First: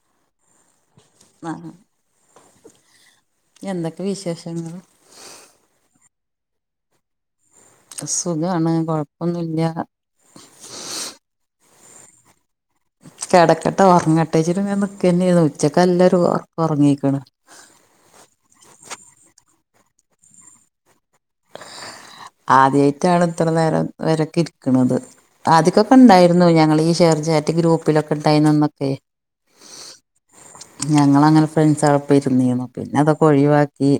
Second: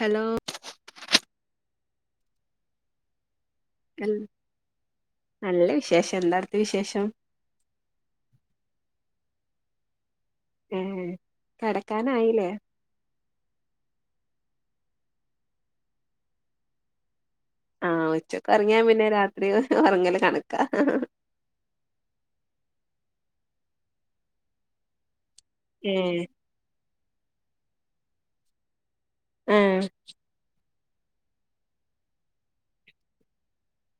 Hello [unintelligible] എന്തൊക്കെവിശേഷങ്ങൾ? നല്ല വിശേഷംഎന്താ അവിട്തേ വിശേഷം? സുഖാണ് കൊഴപ്പൊന്നുല്ല. ഹേഹ് കെടക്കാനായില്ലേ? കെടക്കെട്ടേ ഒറങ്ങട്ടേച്ചിട്ട്ങ്ങനെ നിക്കെന്നു ഉച്ചക്കല്ലൊരു ഒറക്കം ഒർങ്ങീക്ക്ണ്. ആഹ് ഉച്ചക്ക്ഒർങ്ങിയാപിന്നെ രാത്രി ഒർങ്ങല്കണക്കാ. ഹ ഹ ആദ്യയിട്ടാണ് ഇത്രനേരം വരൊക്കെ ഇരിക്ക്ണത്. ഏ ആദിക്കൊക്കെ ഇണ്ടായിരുന്നു ഞങ്ങളീ ഷെയ്ർചാറ്റ് ഗ്രൂപ്പിലൊക്കെ ഇണ്ടായിരുന്നന്നൊക്കെ. ഏഹ് ഞങ്ങളങ്ങനെ ഫ്രണ്ട്സാളപ്പോ ഇരുന്നീന്നു പിന്നതൊക്കെ ഒഴിവാക്കി.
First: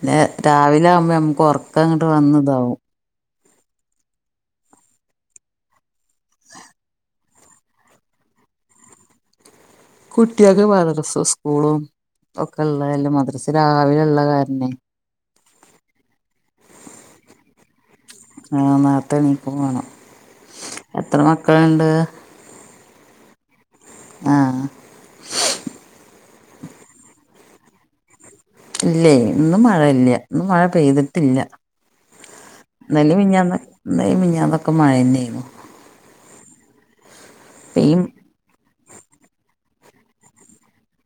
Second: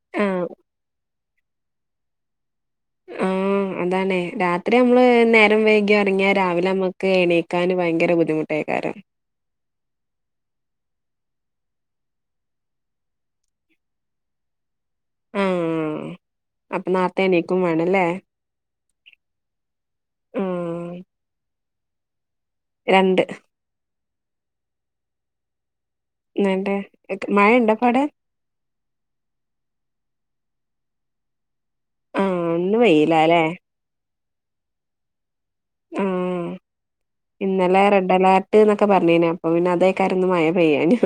പിന്നേ ആ രാവിലെആകുമ്പോ ഞമ്മക്ക് ഒർക്കങ്ങട്ട് വന്ന് ഇതാവും. ഉം അതാണ് രാത്രിഅമ്മള് നേരംവൈകി ഉറങ്ങിയാൽ രാവിലെ അമ്മക്ക് എണീക്കാന് ഭയങ്കരബുദ്ധിമുട്ടയ്ക്കാരിം. കുട്ടിയാക്ക് മദ്രസും ഉസ്കൂളും ഒക്കെ ഇള്ളതല്ലേ മദ്രസ്ര രാവിലെ ഇള്ളെ കാരണേ ഉം അപ്പൊ ന്നാർത്തെ എണീക്കും വാണംലേ. ആഹ് ന്നാർത്തെ എണീക്കുംവാണം ആ എത്രമക്കളുണ്ട്? രണ്ട്. ആഹ്. ന്നട്ട് ഇക് മയണ്ടോപ്പവുടെ? ഇല്ലേയ് ഇന്നും മഴയില്ല്യാ ഇന്ന്മഴ പെയ്തിട്ടില്ല. ആ ഇന്ന് വെയിലാല്ലേ ഇന്നെലിമിഞ്ഞാന്നൊക്കെ ഇന്നെലിമിഞ്ഞാന്നൊക്കെ മയെന്നെആർന്നു. ആഹ് ഇന്നലെ പെയ്യും റെഡ്അലേർട്ട്. ട്ട്ന്നൊക്കെ പറഞ്ഞീനിം അപ്പൊപിന്നെ അതെയ്ക്കാരിം ഇന്ന് മഴപെയ്യാഞ്ഞു.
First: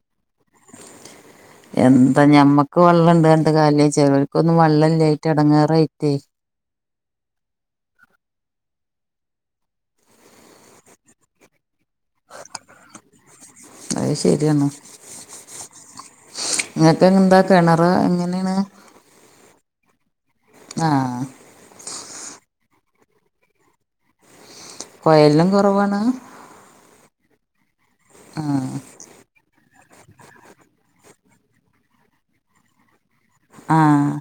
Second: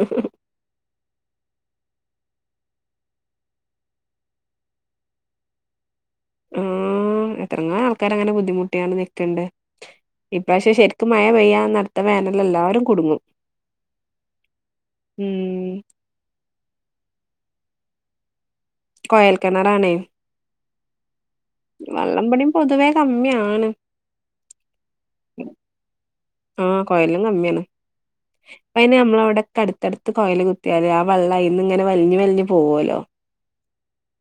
എന്താഞമ്മക്ക് വള്ളംണ്ട് പർഞ്ഞിട്ട്കാര്യല്ല്യാ ചേലോൽക്കൊന്നും വള്ളല്ലായിട്ട് എടങ്ങേറായിട്ടേയ്. ഉം എത്രങ്ങാനും ആൾക്കാര് അങ്ങനെ ബുദ്ധിമുട്ടിയാണ്ട് നിക്ക്ണ്ട്. ഇപ്രാവിശ്യം ശെരിക്ക് മഴപെയ്യാന്നട് അഹ് ശെരിയാണ്. ഉം ഇങ്ങക്ക്എന്താ കെണറ് എങ്ങനെണ്? കൊയൽ കെണറാണ്. ആഹ് വള്ളംഇബടിം പൊതുവേകമ്മിയാണ് വയൽലും കൊറവാണ്. ആഹ് കൊയല്ലുംകമ്മിയാണ് ആഹ് ഇപ്പയ്ന് ഞമ്മളെഅവ്ടേ ക്കെഅടുത്തടുത്ത് കൊയൽ കുത്തിയാല് ആഹ് വള്ളം അയിൽന്ന് ഇങ്ങനെ വലിഞ് വലിഞ് പോവോലോ ആഹ്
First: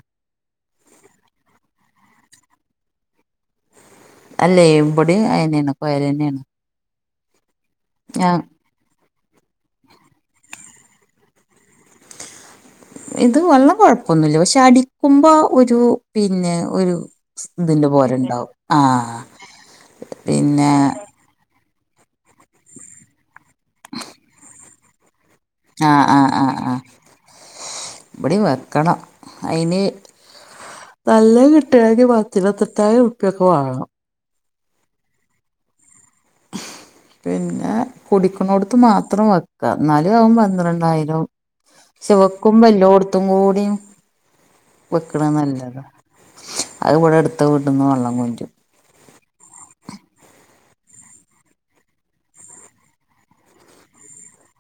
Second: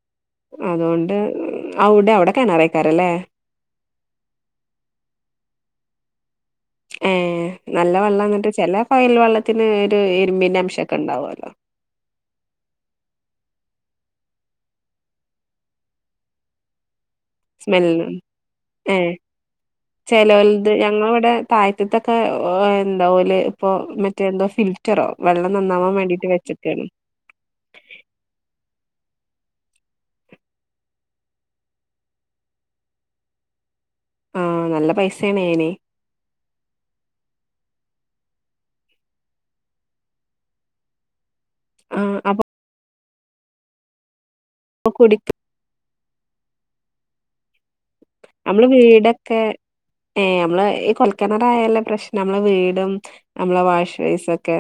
അതോണ്ട് അവുടെ അവുടെ കെണറക്കാരിംലേ അല്ലേയ് ഇവടിം അയെന്നെണ് കൊയലെണ്. ഏഹ് ന്നല്ലെ വള്ളന്നിട്ട് ചെലെ കൊയൽ വെള്ളത്തിന് ഒര് ഇര്മ്പിന്റെ അംഷക്കെ ഇണ്ടാവല്ലോ ഇത് വള്ളം കൊഴപ്പൊന്നുല്ല പക്ഷെ അടിക്കുമ്പോ ഒരു പിന്നെ ഒരു ഇതിന്റെ സ്മെല്ല പോലെണ്ടാവും ഏ ആഹ് ചെലോലത് പിന്നെ ഞങ്ങള ഇവിടെ താഴത്തത്തൊക്കെ എന്താലെ ഇപ്പൊ മറ്റേ എന്താ ചറ്ററോ വെള്ള നന്നാവാൻ വേണ്ടീട്ട് വെച്ചക്കാണ് ഇവിടെ വെക്കണം അയിന് നല്ല കിട്ടുകെ പത്തിര തെട്ടായ ഉറുപ്പിയൊക്കെ വാങ്ങണം ആഹ് നല്ല പൈസയാണ് അഹ് പിന്നെ കുടിക്കണടുത്ത് മാത്രം വെക്കു ന്നാലും ആകും പന്ത്രണ്ടായിരം ആഹ് അപ്പൊ വെക്കുമ്പോ എല്ലോടത്തും കൂടും കുടി വെക്കണ നല്ലത് അത് ഇവിടെ എടുത്ത വീട്ടന്ന് വള്ളം കൊണ്ടു നമ്മള് വീടൊക്കെ ഏ നമ്മള് ഈ കൊൽക്കണറായല്ല പ്രശ്നം നമ്മള് വീടും നമ്മളെ വാഷ് ബൈസൊക്കെ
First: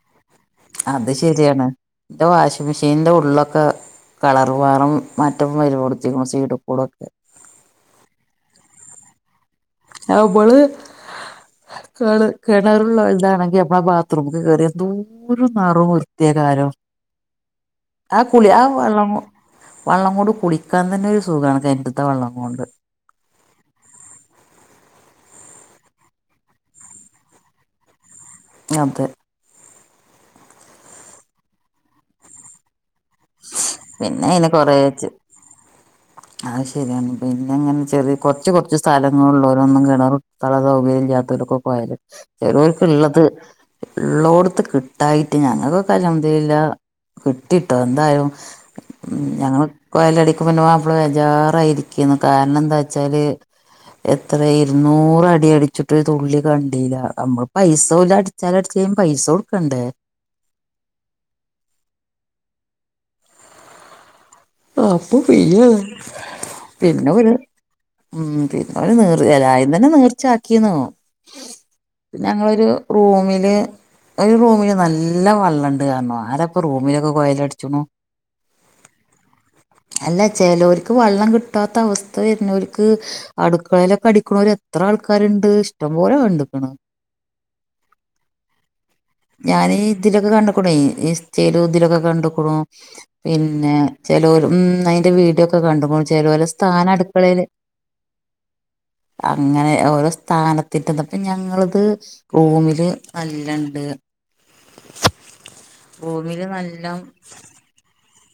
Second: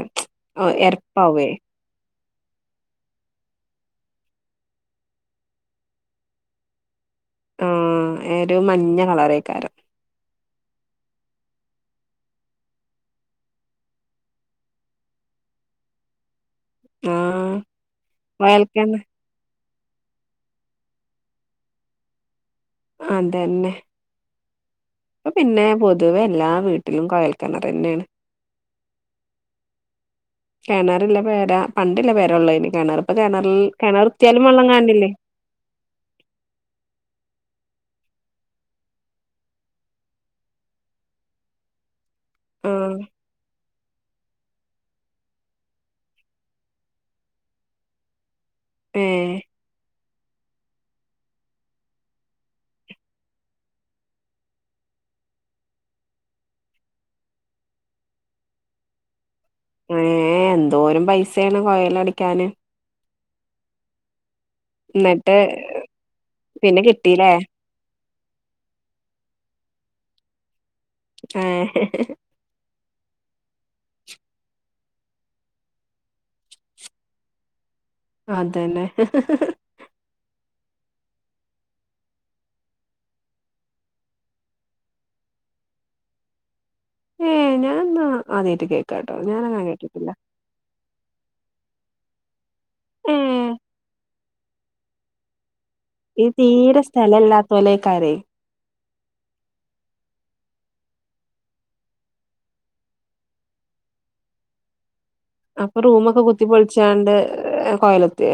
എരപ്പാവേ ഇൻ്റെ വാഷിംഗ് മെഷീനിന്റെ ഉള്ളിലൊക്കെ കളർ മാറും മറ്റം വരു കൊടുത്തിക്കുന്നു സീഡ് കൂടൊക്കെ ആഹ് ഒരു മഞ്ഞ കളറേക്കാരം അപ്പോള് കേള് കിണറുള്ള ആളതാണെങ്കി നമ്മള ബാത്റൂമ്ക്ക് കയറി എന്തോ ഒരു നിറു വൃത്തിയ കാലോ ആഹ് ആഹ് കുളി ആഹ് കൊഴൽക്കിണ വെള്ളം വള്ളം കൊണ്ട് കുളിക്കാൻ തന്നെ ഒരു സുഖമാണ് കെണറ്റത്തെ വെള്ളം കൊണ്ട് അതന്നെ അപ്പ പിന്നെ പൊതുവെ എല്ലാ വീട്ടിലും കോയൽക്കിണർ തന്നെയാണ് അതെ കിണറില്ല പേരാ പണ്ടില്ല പേരള്ള ഇന് കിണർ ഇപ്പ കിണറിൽ പിന്നെ കിണർത്തിയാലും അയിന് വെള്ളം കൊറേച്ച് കാണില്ലേ [inaudible] അത് ശരിയാണ് പിന്നെ അങ്ങനെ ചെറിയ കുറച്ച് കൊറച്ച് സ്ഥലങ്ങളള്ളഓരോന്നും കിണറ സ്ഥല സൗകര്യൽ ജാത്തകർക്കൊ പോയാലും ആഹ് ചിലവർക്കള്ളത് ഉള്ളോടത്ത് കിട്ടായിട്ട് ഞങ്ങൾക്കൊക്കെ കലമതില്ല കിട്ടിയിട്ടോന്ന് [unintelligible] ഉം ഏഹ് ഞങ്ങള് കൊലടക്ക് പിന്നെ അവപ്പള് ബേജാറായിരിക്കുന്നു കാരണം എന്താ വെച്ചാല് എത്ര ഇരുന്നൂറ് അടി അടിച്ചിട്ട് തുള്ളി കണ്ടല്ല നമ്മള് പൈസ പോലടി ച്ചിലെല്ല പൈസ കൊടുക്കണ്ട് ഏ എന്തോരം പൈസയാണ് കോയൽ അടിക്കാന് അപ്പൊ എന്നിട്ട് പയ്യ പിന്നെ ഒരുര് ഉം പിന്നെ അവ നീർച്ചായം തന്നെ നീർച്ചാക്കിന്നോ ആഹ് ഞങ്ങളൊരു റൂമില് ഒരു റൂമില് നല്ല വള്ളുണ്ട് കാരണം ആരപ്പോ റൂമിലൊക്കെ കോല അടിച്ചണു അതന്നെ അല്ല ചിലവർക്ക് വെള്ളം കിട്ടാത്ത അവസ്ഥ വരുന്നവർക്ക് അടുക്കളയിലൊക്കെ അടിക്കണവര് എത്ര ആൾക്കാരുണ്ട് ഇഷ്ടം പോലെ കണ്ടക്കണ് ഏഹ് ഞാൻന്നാ ആദ്യായിട്ട് കേക്കാട്ടോ ഞാനങ്ങനെ ഞാൻ കേട്ടിട്ടില്ല ഇതിലൊക്കെ കണ്ട്ക്ക ചെയ്തു ഇതിലൊക്കെ കണ്ട്ക്ക്ണു. ഏഹ് പിന്നെ, ചെലോല് ഉം അയിന്റെ വീഡിയോക്കെ കണ്ട് [unintelligible] ഈ ചേലോല തീരെ സ്ഥാന അടുക്കളേല്. സ്ഥലല്ലാത്തോലേക്കാരെ അങ്ങനെ ഓരോ സ്ഥാനത്തിന്റത് ഇപ്പ ഞങ്ങൾത് റൂമില് അല്ലണ്ട് അപ്പ റൂമൊക്കെ കുത്തി റൂമില് നല്ല പൊളിച്ചാണ്ട് കൊയലുത്തെ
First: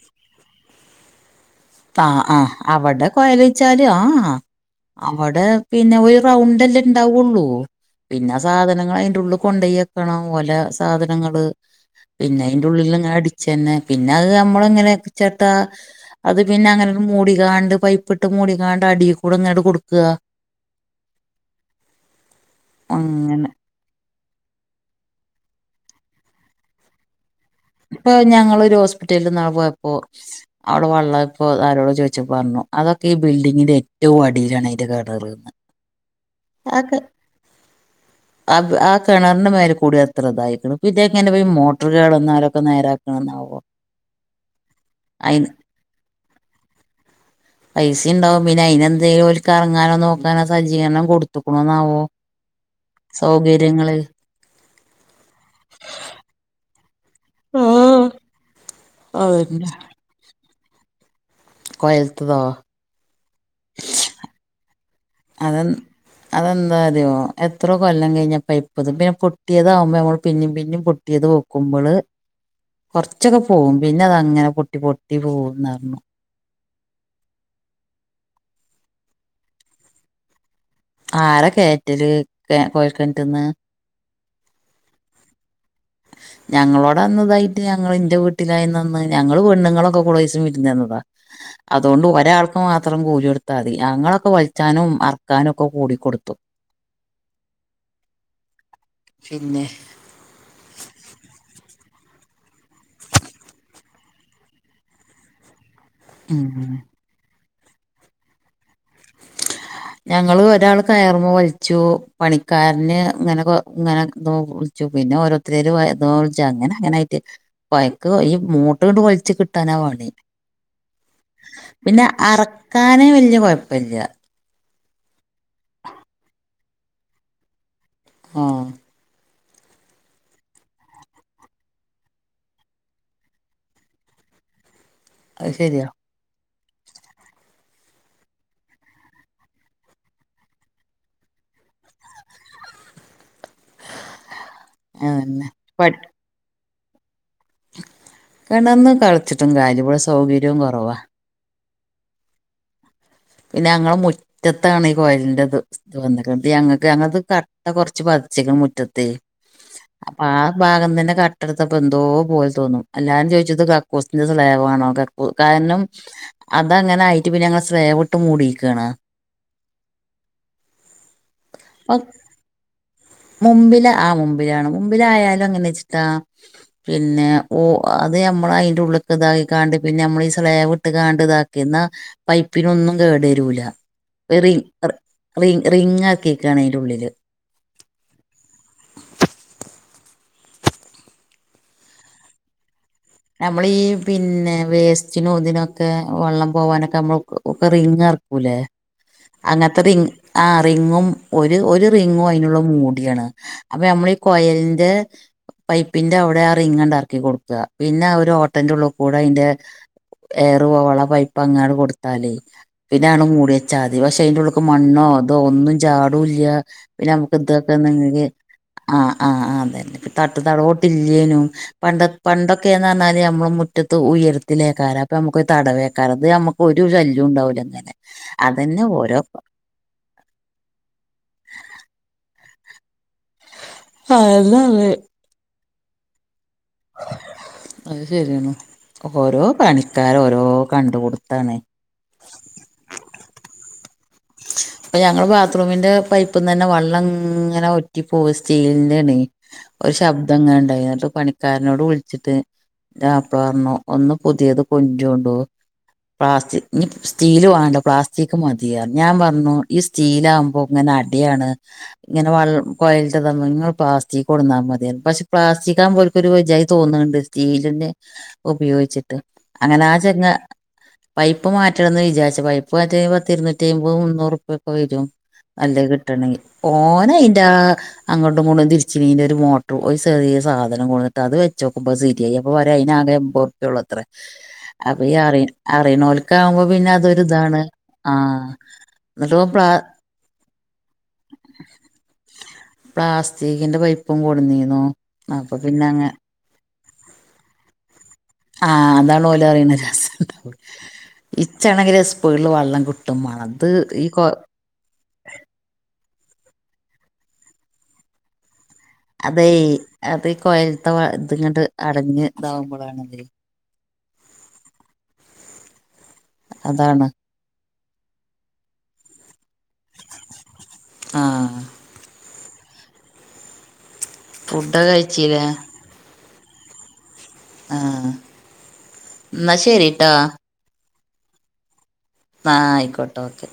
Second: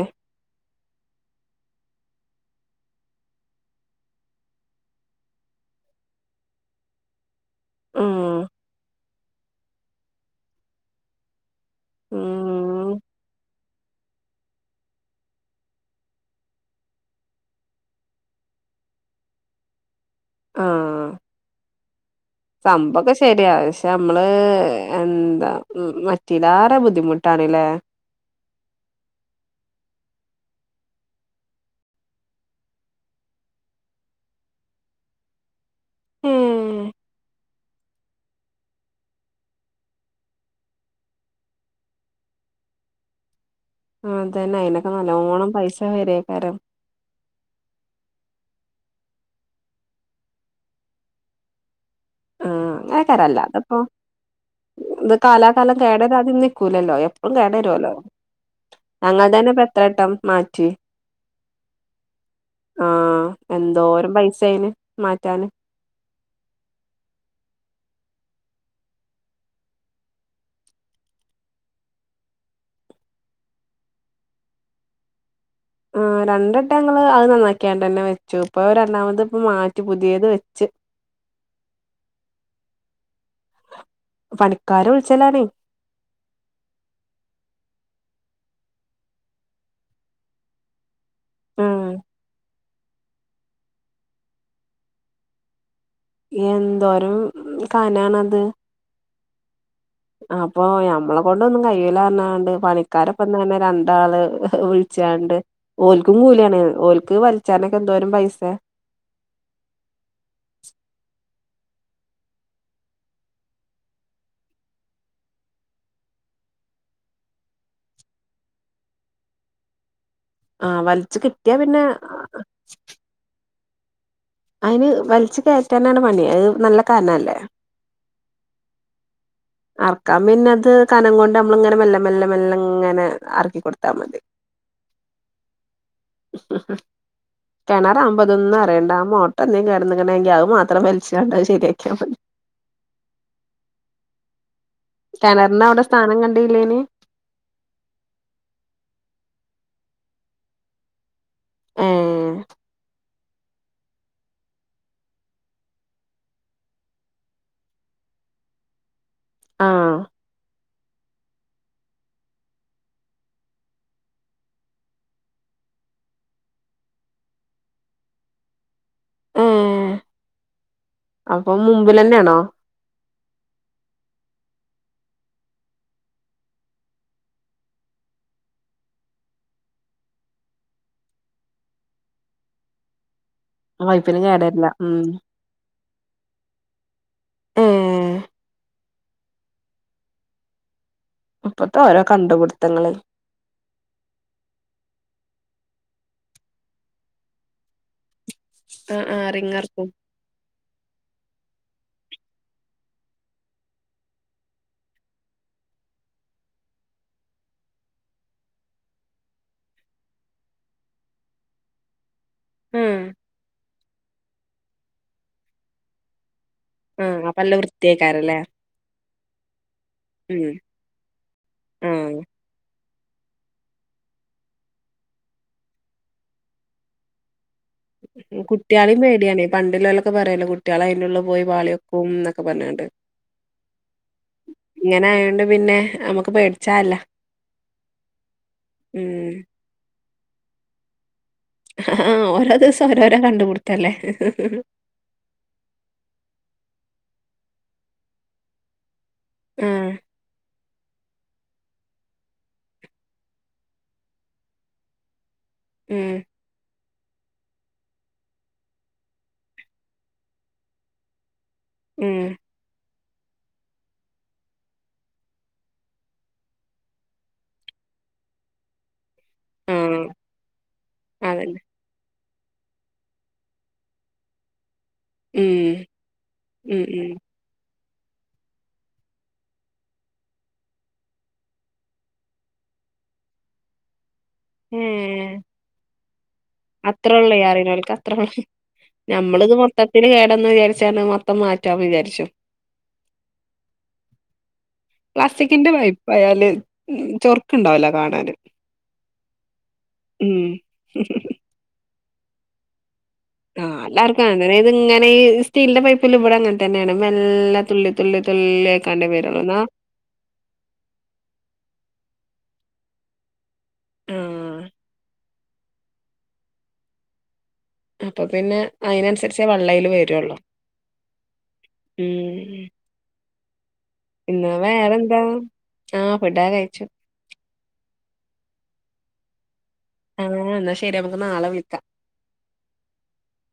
ത ആഹ് അവിടെ കൊയലെച്ചാല് ആഹ് അവിടെ പിന്നെ ഒരു റൗണ്ടല്ല ഇണ്ടാവുള്ളൂ. പിന്നെ ആഹ് സാധനങ്ങള് അയിന്റെ ഉള്ള് കൊണ്ടയക്കണം ഓല സാധനങ്ങള്. പിന്നെ അയിന്റെ ഉം ഉള്ളിലങ്ങനെ അടിച്ച്ന്നെ പിന്നെ അയ് നമ്മള്ങ്ങനെ [unintelligible] അത് പിന്നെ അങ്ങനെട് മൂടിക്കാണ്ട് പൈപ്പ്ട്ട് മൂടികാണ്ട് അടീൽ കൂടി ഒന്നാണ്ട് കൊട്ക്ക്. ആഹ് സംഭവൊക്കെ അങ്ങനെ ശെരിയാ പഷെ ഇപ്പ നമ്മള് എന്താ മറ്റീലാറെ ബുദ്ധിമുട്ടാണ്ല്ലേ ഇപ്പൊ ഞങ്ങളൊരു ഹോസ്പിറ്റൽല് ഇന്നാള് പോയപ്പോ അവിടെ വെള്ളം ഇപ്പോ ആരോട ചോയിച്ചപ്പ പറഞ്ഞു അതൊക്കെ ഈ ബിൽഡിങ്ങിന്റെ ഏറ്റവും അടിയിലാണ് അയിന്റെ കെണറ്. ഉം ആക്ക് ആപ്പ് ആ കിണറിന്റെ മേല് കൂടി അത്ര ഇതായിക്ക്ണ്. പിന്നെ എങ്ങനെ ഇപ്പ ഈ മോട്ടറ് കേടന്നാലോ ഇപ്പ നേരാക്ക്ണെന്നാവോ? ആ അതന്നെ അയിനൊക്കെ നല്ലോണം പൈസ വെര്യ്ക്കാരം. പൈസിം ഇണ്ടാവും പിന്നെ അയിനെന്തേലും ഓൽക്കെറങ്ങാനോ നോക്കാനോ സജ്ജീകരണം കൊട്ത്ത് ക്ക്ണൊന്നാവോ? ഉം അങ്ങനെക്കാരല്ല അല്ലാതപ്പോ ഇത് കാലാകാലം കേടരാതിം നിക്കൂലല്ലോ എപ്പളും കേടരുല്ലോ ആഹ് ഞങ്ങൾതന്നെ ഇപ്പം അതന്നെ എത്രെട്ടം മാറ്റി. കൊയൽത്തതോ ആഹ് എന്തോരം പൈസായിന് മാറ്റാന്. അതെ അതെന്താ അറിയോ? എത്രോ കൊല്ലം കഴിഞ്ഞാൽ പൈപ്പതു പിന്നെ പൊട്ടിയതാവുമ്പോ നമ്മള് പിന്നിം പിന്നിം പൊ ട്ടിയത് വെക്കുമ്പള് കൊർച്ചൊക്കെ പോവും. പിന്നെ അതങ്ങനെ പൊട്ടി പൊട്ടി പോവുംന്നർഞ്ഞ്. ആ രണ്ടട്ടങ്ങള് അഹ് നന്നാക്കിയാണ്ടന്നെ വെച്ചു. ഇപ്പൊ അഹ് രണ്ടാമത് ഇപ്പ മാറ്റി പുതിയത് വെച്ച്. ആര കേറ്റല് കെ കൊയൽ കെൻറ്റ്ന്ന്? പണിക്കാര വിൾച്ചലാണേ. ഞങ്ങളോടെ അന്ന് ഇതായിട്ട് ഞങ്ങള് ഇന്റെ വീട്ടിലായിന്ന അന്ന് ഞങ്ങള് പെണ്ണുങ്ങളൊക്കെ കൊളേസ് വിര്ന്ന് വന്നതാ. ആഹ് അതോണ്ട് ഒരാൾക്ക് മാത്രം കൂലിയൊ ട്ത്താതി. ഞങ്ങളൊക്കെ വലിച്ചാനും അർക്കാനും ഒക്ക കൂടി കൊട് എന്തോരം കനാണത്. പിന്നെ അപ്പൊ ഞമ്മളെ കൊണ്ടൊന്നും കയ്യൂലർഞ്ഞാണ്ട് പണിക്കാരപ്പം തന്നെ രണ്ടാള് വിളി ച്ചാണ്ട് ഓൽക്കും കൂലിയാണ്. ഉം ഓൽക്ക് വലിച്ചാനൊക്കെ എന്തോരം പൈസെ. ഞങ്ങള് ഒരാള് കയറ്മ വൽച്ചു. പണിക്കാരന് ഇങ്ങനെ കൊ ഇങ്ങനെ [unintelligible] പിന്നെ ഓരോരുത്തര് [unintelligible] അങ്ങനെ അങ്ങനായിറ്റ് പൈക്ക് ഈ മൂട്ട്ണ്ട് വൽച്ച് കിട്ടാനാ പണി. ആ വലിച്ചു കിട്ടിയാ പിന്നെ അറക്കാനേ വല്ല്യ കൊഴപ്പെല്ല. അയിന് വലിച്ചു കയറ്റാനാണ് പണി അഹ് നല്ല കനല്ലേ. ആഹ് അറക്കാം പിന്നെ അത് കനം കൊണ്ട് നമ്മള് ഇങ്ങനെ മെല്ലെ മെല്ലെ മെല്ല ഇങ്ങനെ അറക്കി കൊട്ത്താ മതി. അഹ് ശെരിയ ആ കെണറാവുമ്പ അതൊന്നു അറിയണ്ട. ആ മോട്ടോന്തെങ്കി കേടെന്ന്ണെങ്കിൽ അത് മാത്രം വലിച്ചാണ്ട് അഹ് ശെ രിയാക്കിയ മതി അതന്നെ കെണർന് അവിടെ സ്ഥാനം കണ്ടീല്ലേനി. കെണറ്ന്ന് കളിച്ചിട്ടും [unintelligible] ഇവിടെ സൗകര്യം കൊറവാ. ഏ പിന്നെ അങ്ങളെ മുറ്റത്താണ് ഈ കൊയലിന്റെ ഇത്. ഇത് വന്ന്ക്ക്ണ്. ഇത് ഞങ്ങക്ക് ഞങ്ങൾത് കട്ട കൊർച്ച് പതിച്ച്ക്ക്ണ് മുറ്റത്ത് ആ അപ്പ ആ ഭാഗം തന്നെ കട്ടട്ത്ത പോ എന്തോ പോലെ തോന്നും എല്ലാരും ചോദിച്ചത് കക്കൂസിന്റെ സ്ലേവ ആണോ ക കാരണം അതങ്ങനെ ആയിട്ട് പിന്നെ ഞങ്ങള് സ്ലേവ് ഇട്ട് മൂടിയിരിക്കാണ് ഏ അപ്പൊ മുമ്പിൽ തന്നെയാണോ മുമ്പില് ആ മുമ്പിലാണ് മുമ്പില ആയാലും അങ്ങനെ വെച്ചിട്ടാ പിന്നെ ഓ അത് നമ്മൾ അതിന്റെ ഉള്ളിൽക്ക് ഇതാക്കി കാണ്ട് പിന്നെ നമ്മൾ ഈ സ്ലാബ് ഇട്ട് കാണ്ട് ഇതാക്കി ക്കെ എന്നാ പൈപ്പിനൊന്നും കേട് വരൂല പൈപ്പിന് റി കേടരില്ല ഉം റി റിങ്ങ ആക്കിക്കാണ് അതിന്റെ ഉള്ളില് ഏഹ് ഇപ്പത്തെ ഓരോ കണ്ടുപിടുത്തങ്ങളെ നമ്മള ഈ പിന്നെ വേസ്റ്റിനും ഇതിനൊക്കെ വെള്ളം പോവാനൊക്കെ നമ്മൾ ഒക്കെ റിങ് എറ ലെ ആഹ് ആഹ് അങ്ങൻത്തെ റിങ്ങർക്കും റിങ്ങ് ആ റിങ്ങും ഒരു ഒരു റിങ്ങും അതിനുള്ള മൂടിയാണ് അപ്പൊ നമ്മളീ ഈ കോയലിന്റെ പൈപ്പിന്റെ അവിടെ ആ റിംഗ് ആട്ട് എറക്കി കൊടുക്കാ പിന്നെ ആ ഒരു ഓട്ടന്റെ ഉള്ളിൽ കൂടെ അതിന്റെ എയറു പോവാൻ ള്ള പൈപ്പ് അങ്ങാണ് കൊടുത്ത് ല്ലേ ആഹ് പിന്നെ ആണ് മൂടിയച്ചാതി പക്ഷെ അയിന്റെറെ ഉള്ളിക്ക് മണ്ണോ അതോ ഒന്നും ചാടുല്യ പിന്നെ ആഹ് അപ്പ നമുക്ക് നല്ല ഇതൊക്കെന്നിൽ വൃത്തിയേക്കാരല്ലേ ആഹ് ആഹ് അതന്നെ ഇപ്പ തട്ട് ഉം തടോട്ട് ഇല്ലേനും പണ്ട ആഹ് പണ്ടൊ ഒക്കന്ന് പറഞ്ഞാല് നമ്മൾ മുറ്റത്ത് ഉയരത്തിലേക്കാറ് അപ്പ നമുക്ക് തടവേക്കാറ്ത് നമുക്ക് ഒരു ശല്യവും ഉണ്ടാവില്ലാലും കുട്ട്യാളിം പേടിയാണ് പണ്ടില്ലലൊക്കെ പറയല്ലോ കുട്ടികളെ അതിനുള്ളിൽ പോയി പാളിയൊക്കുംന്നൊക്കെ പറഞ്ഞാണ്ട് അതെ അതെ ഇങ്ങനെ ആയോണ്ട് പിന്നെ നമ്മക്ക് പേടി അത് ശരിയാണ് ഓരോ ഉം പണിക്കാര ഓരോ കണ്ട പുടുത്താണ് ആഹ് ഓരോ ദിവസം ഓരോരോ കണ്ട് പുടുത്തല്ലേ അപ്പൊ ഞങ്ങ ബാത്റൂമിന്റെ പൈപ്പിൽ നിന്ന് തന്നെ വെള്ളം ഇങ്ങനെ ഒറ്റി പോവും സ്റ്റീലിന്റെണ ആഹ് ഒരു ശബ്ദം അങ്ങനെ ഉണ്ടായി എന്നിട്ട് പണി കാരനോട് വിളിച്ചിട്ട് ഇന്റെ മാപ്പള പറഞ്ഞു ഒന്ന് പുതിയത് കൊണ്ട്രണ്ടൂ ഉം പ്ലാസ്റ്റി ഇനി സ്റ്റീൽ വേണ്ട പ്ലാസ്റ്റിക്ക് മതിയ ഞാൻ പറഞ്ഞു ഈ സ്റ്റീലാ ആകുമ്പോ ഇങ്ങനെ അടിയാണ് ഇങ്ങനെ ഉം വ കൊയലി തമ്മ നിങ്ങള് പ്ലാസ്റ്റിക്ക് കൊടുന്നാൽ മതിയ പക്ഷെ പ്ലാസ്റ്റി ആക്പ പോലക്ക ഒരുജായി തോന്നുന്നുണ്ട് സ്റ്റീലിന്റെ ഉപയോഗിച്ചിട്ട് അങ്ങനെ ആ ആഹ് ചങ്ങ പൈപ്പ് അതന്നെ മാറ്റണംന്ന് വിചാരിച്ച പൈപ്പ് മാറ്റ്പന്ന് എറ്റ്പത് മുന്നൂറുപ്യ ഒക്കെ വരും ഉം നല്ല കിട്ടണെങ്കിൽ ഉം ഓന ഉം അയിന്റെ ആ അങ്ങോട്ടും ഇങ്ങട്ടും തിരിച്ച് അയിന്റെ ഒരു മോട്ടർ ചെറിയ സാധന കൊണ്ടോന്ന്‌ട്ട് അത് വെച്ചോക്ക്സാ ശരിയായി അപ്പോ വരെ അതിന് ആകെ പ്യ ഉള്ളൂ അത്രേ അത് അറിനോൽ കാവുമ്പൊ പി അത്ര ഉള്ളൂ അറിനോൽക്ക് അത്ര മതി എന്നിട്ട് നമ്മ ഓൻ ഇത് പ്ലാ മൊത്തത്തിന് കേടന്ന് വിചാരിച്ച മൊത്തം മാറ്റാന്ന് വിചാരിച്ചു പ്ലാസ്റ്റിക്കിന്റെ പൈപ്പും കൊടുന്നീന്നു അപ്പൊ പ്ലാസ്റ്റിക്കിന്റെ പിന്നെ അങ്ങെ പൈപ്പായാല് ഉം ചൊറുക്കുണ്ടാവൂലാ കാണാന് ആ അതാണ് ഓല അറിയുന്ന രസം ഉം ഉണ്ടാവ ഇച്ചാണങ്കി സ്‌പീട്‌ല് വെള്ളം കിട്ടുമാണം ആഹ് എല്ലാർക്കും അങ്ങ ഇത് ഇങ്ങനെ ഈ സ്റ്റീലിന്റെ പൈപ്പിൽ ഇവിടെ അങ്ങനെ തന്നെയാണ് മെല്ലെ തുള്ളി തുള്ളി തുള്ളി അതെ അത് കോയയില്ത്തെ ഇത് ങ്ങട്ട് അടഞ്ഞ് ഇതാവുമ്പോഴാണ് അതേ ആഹ് അതാണ് അപ്പൊ പിന്നെ അതിനനുസരിച്ചേ വെള്ള അയില്‌ വരുള്ളൂ ആഹ് ഉം ഇന്നാ ഫുഡൊക്കെ വേറെന്താ കഴിച്ചില്ലേ ആഹ പിടാ കഴിച്ചു ആഹ്എന്നാ ശരി ആഹ് എന്നാ ശരി നമുക്ക് നാളെ വിളിക്കാം ആ ആയിക്കോട്ടോ ഓക്കെ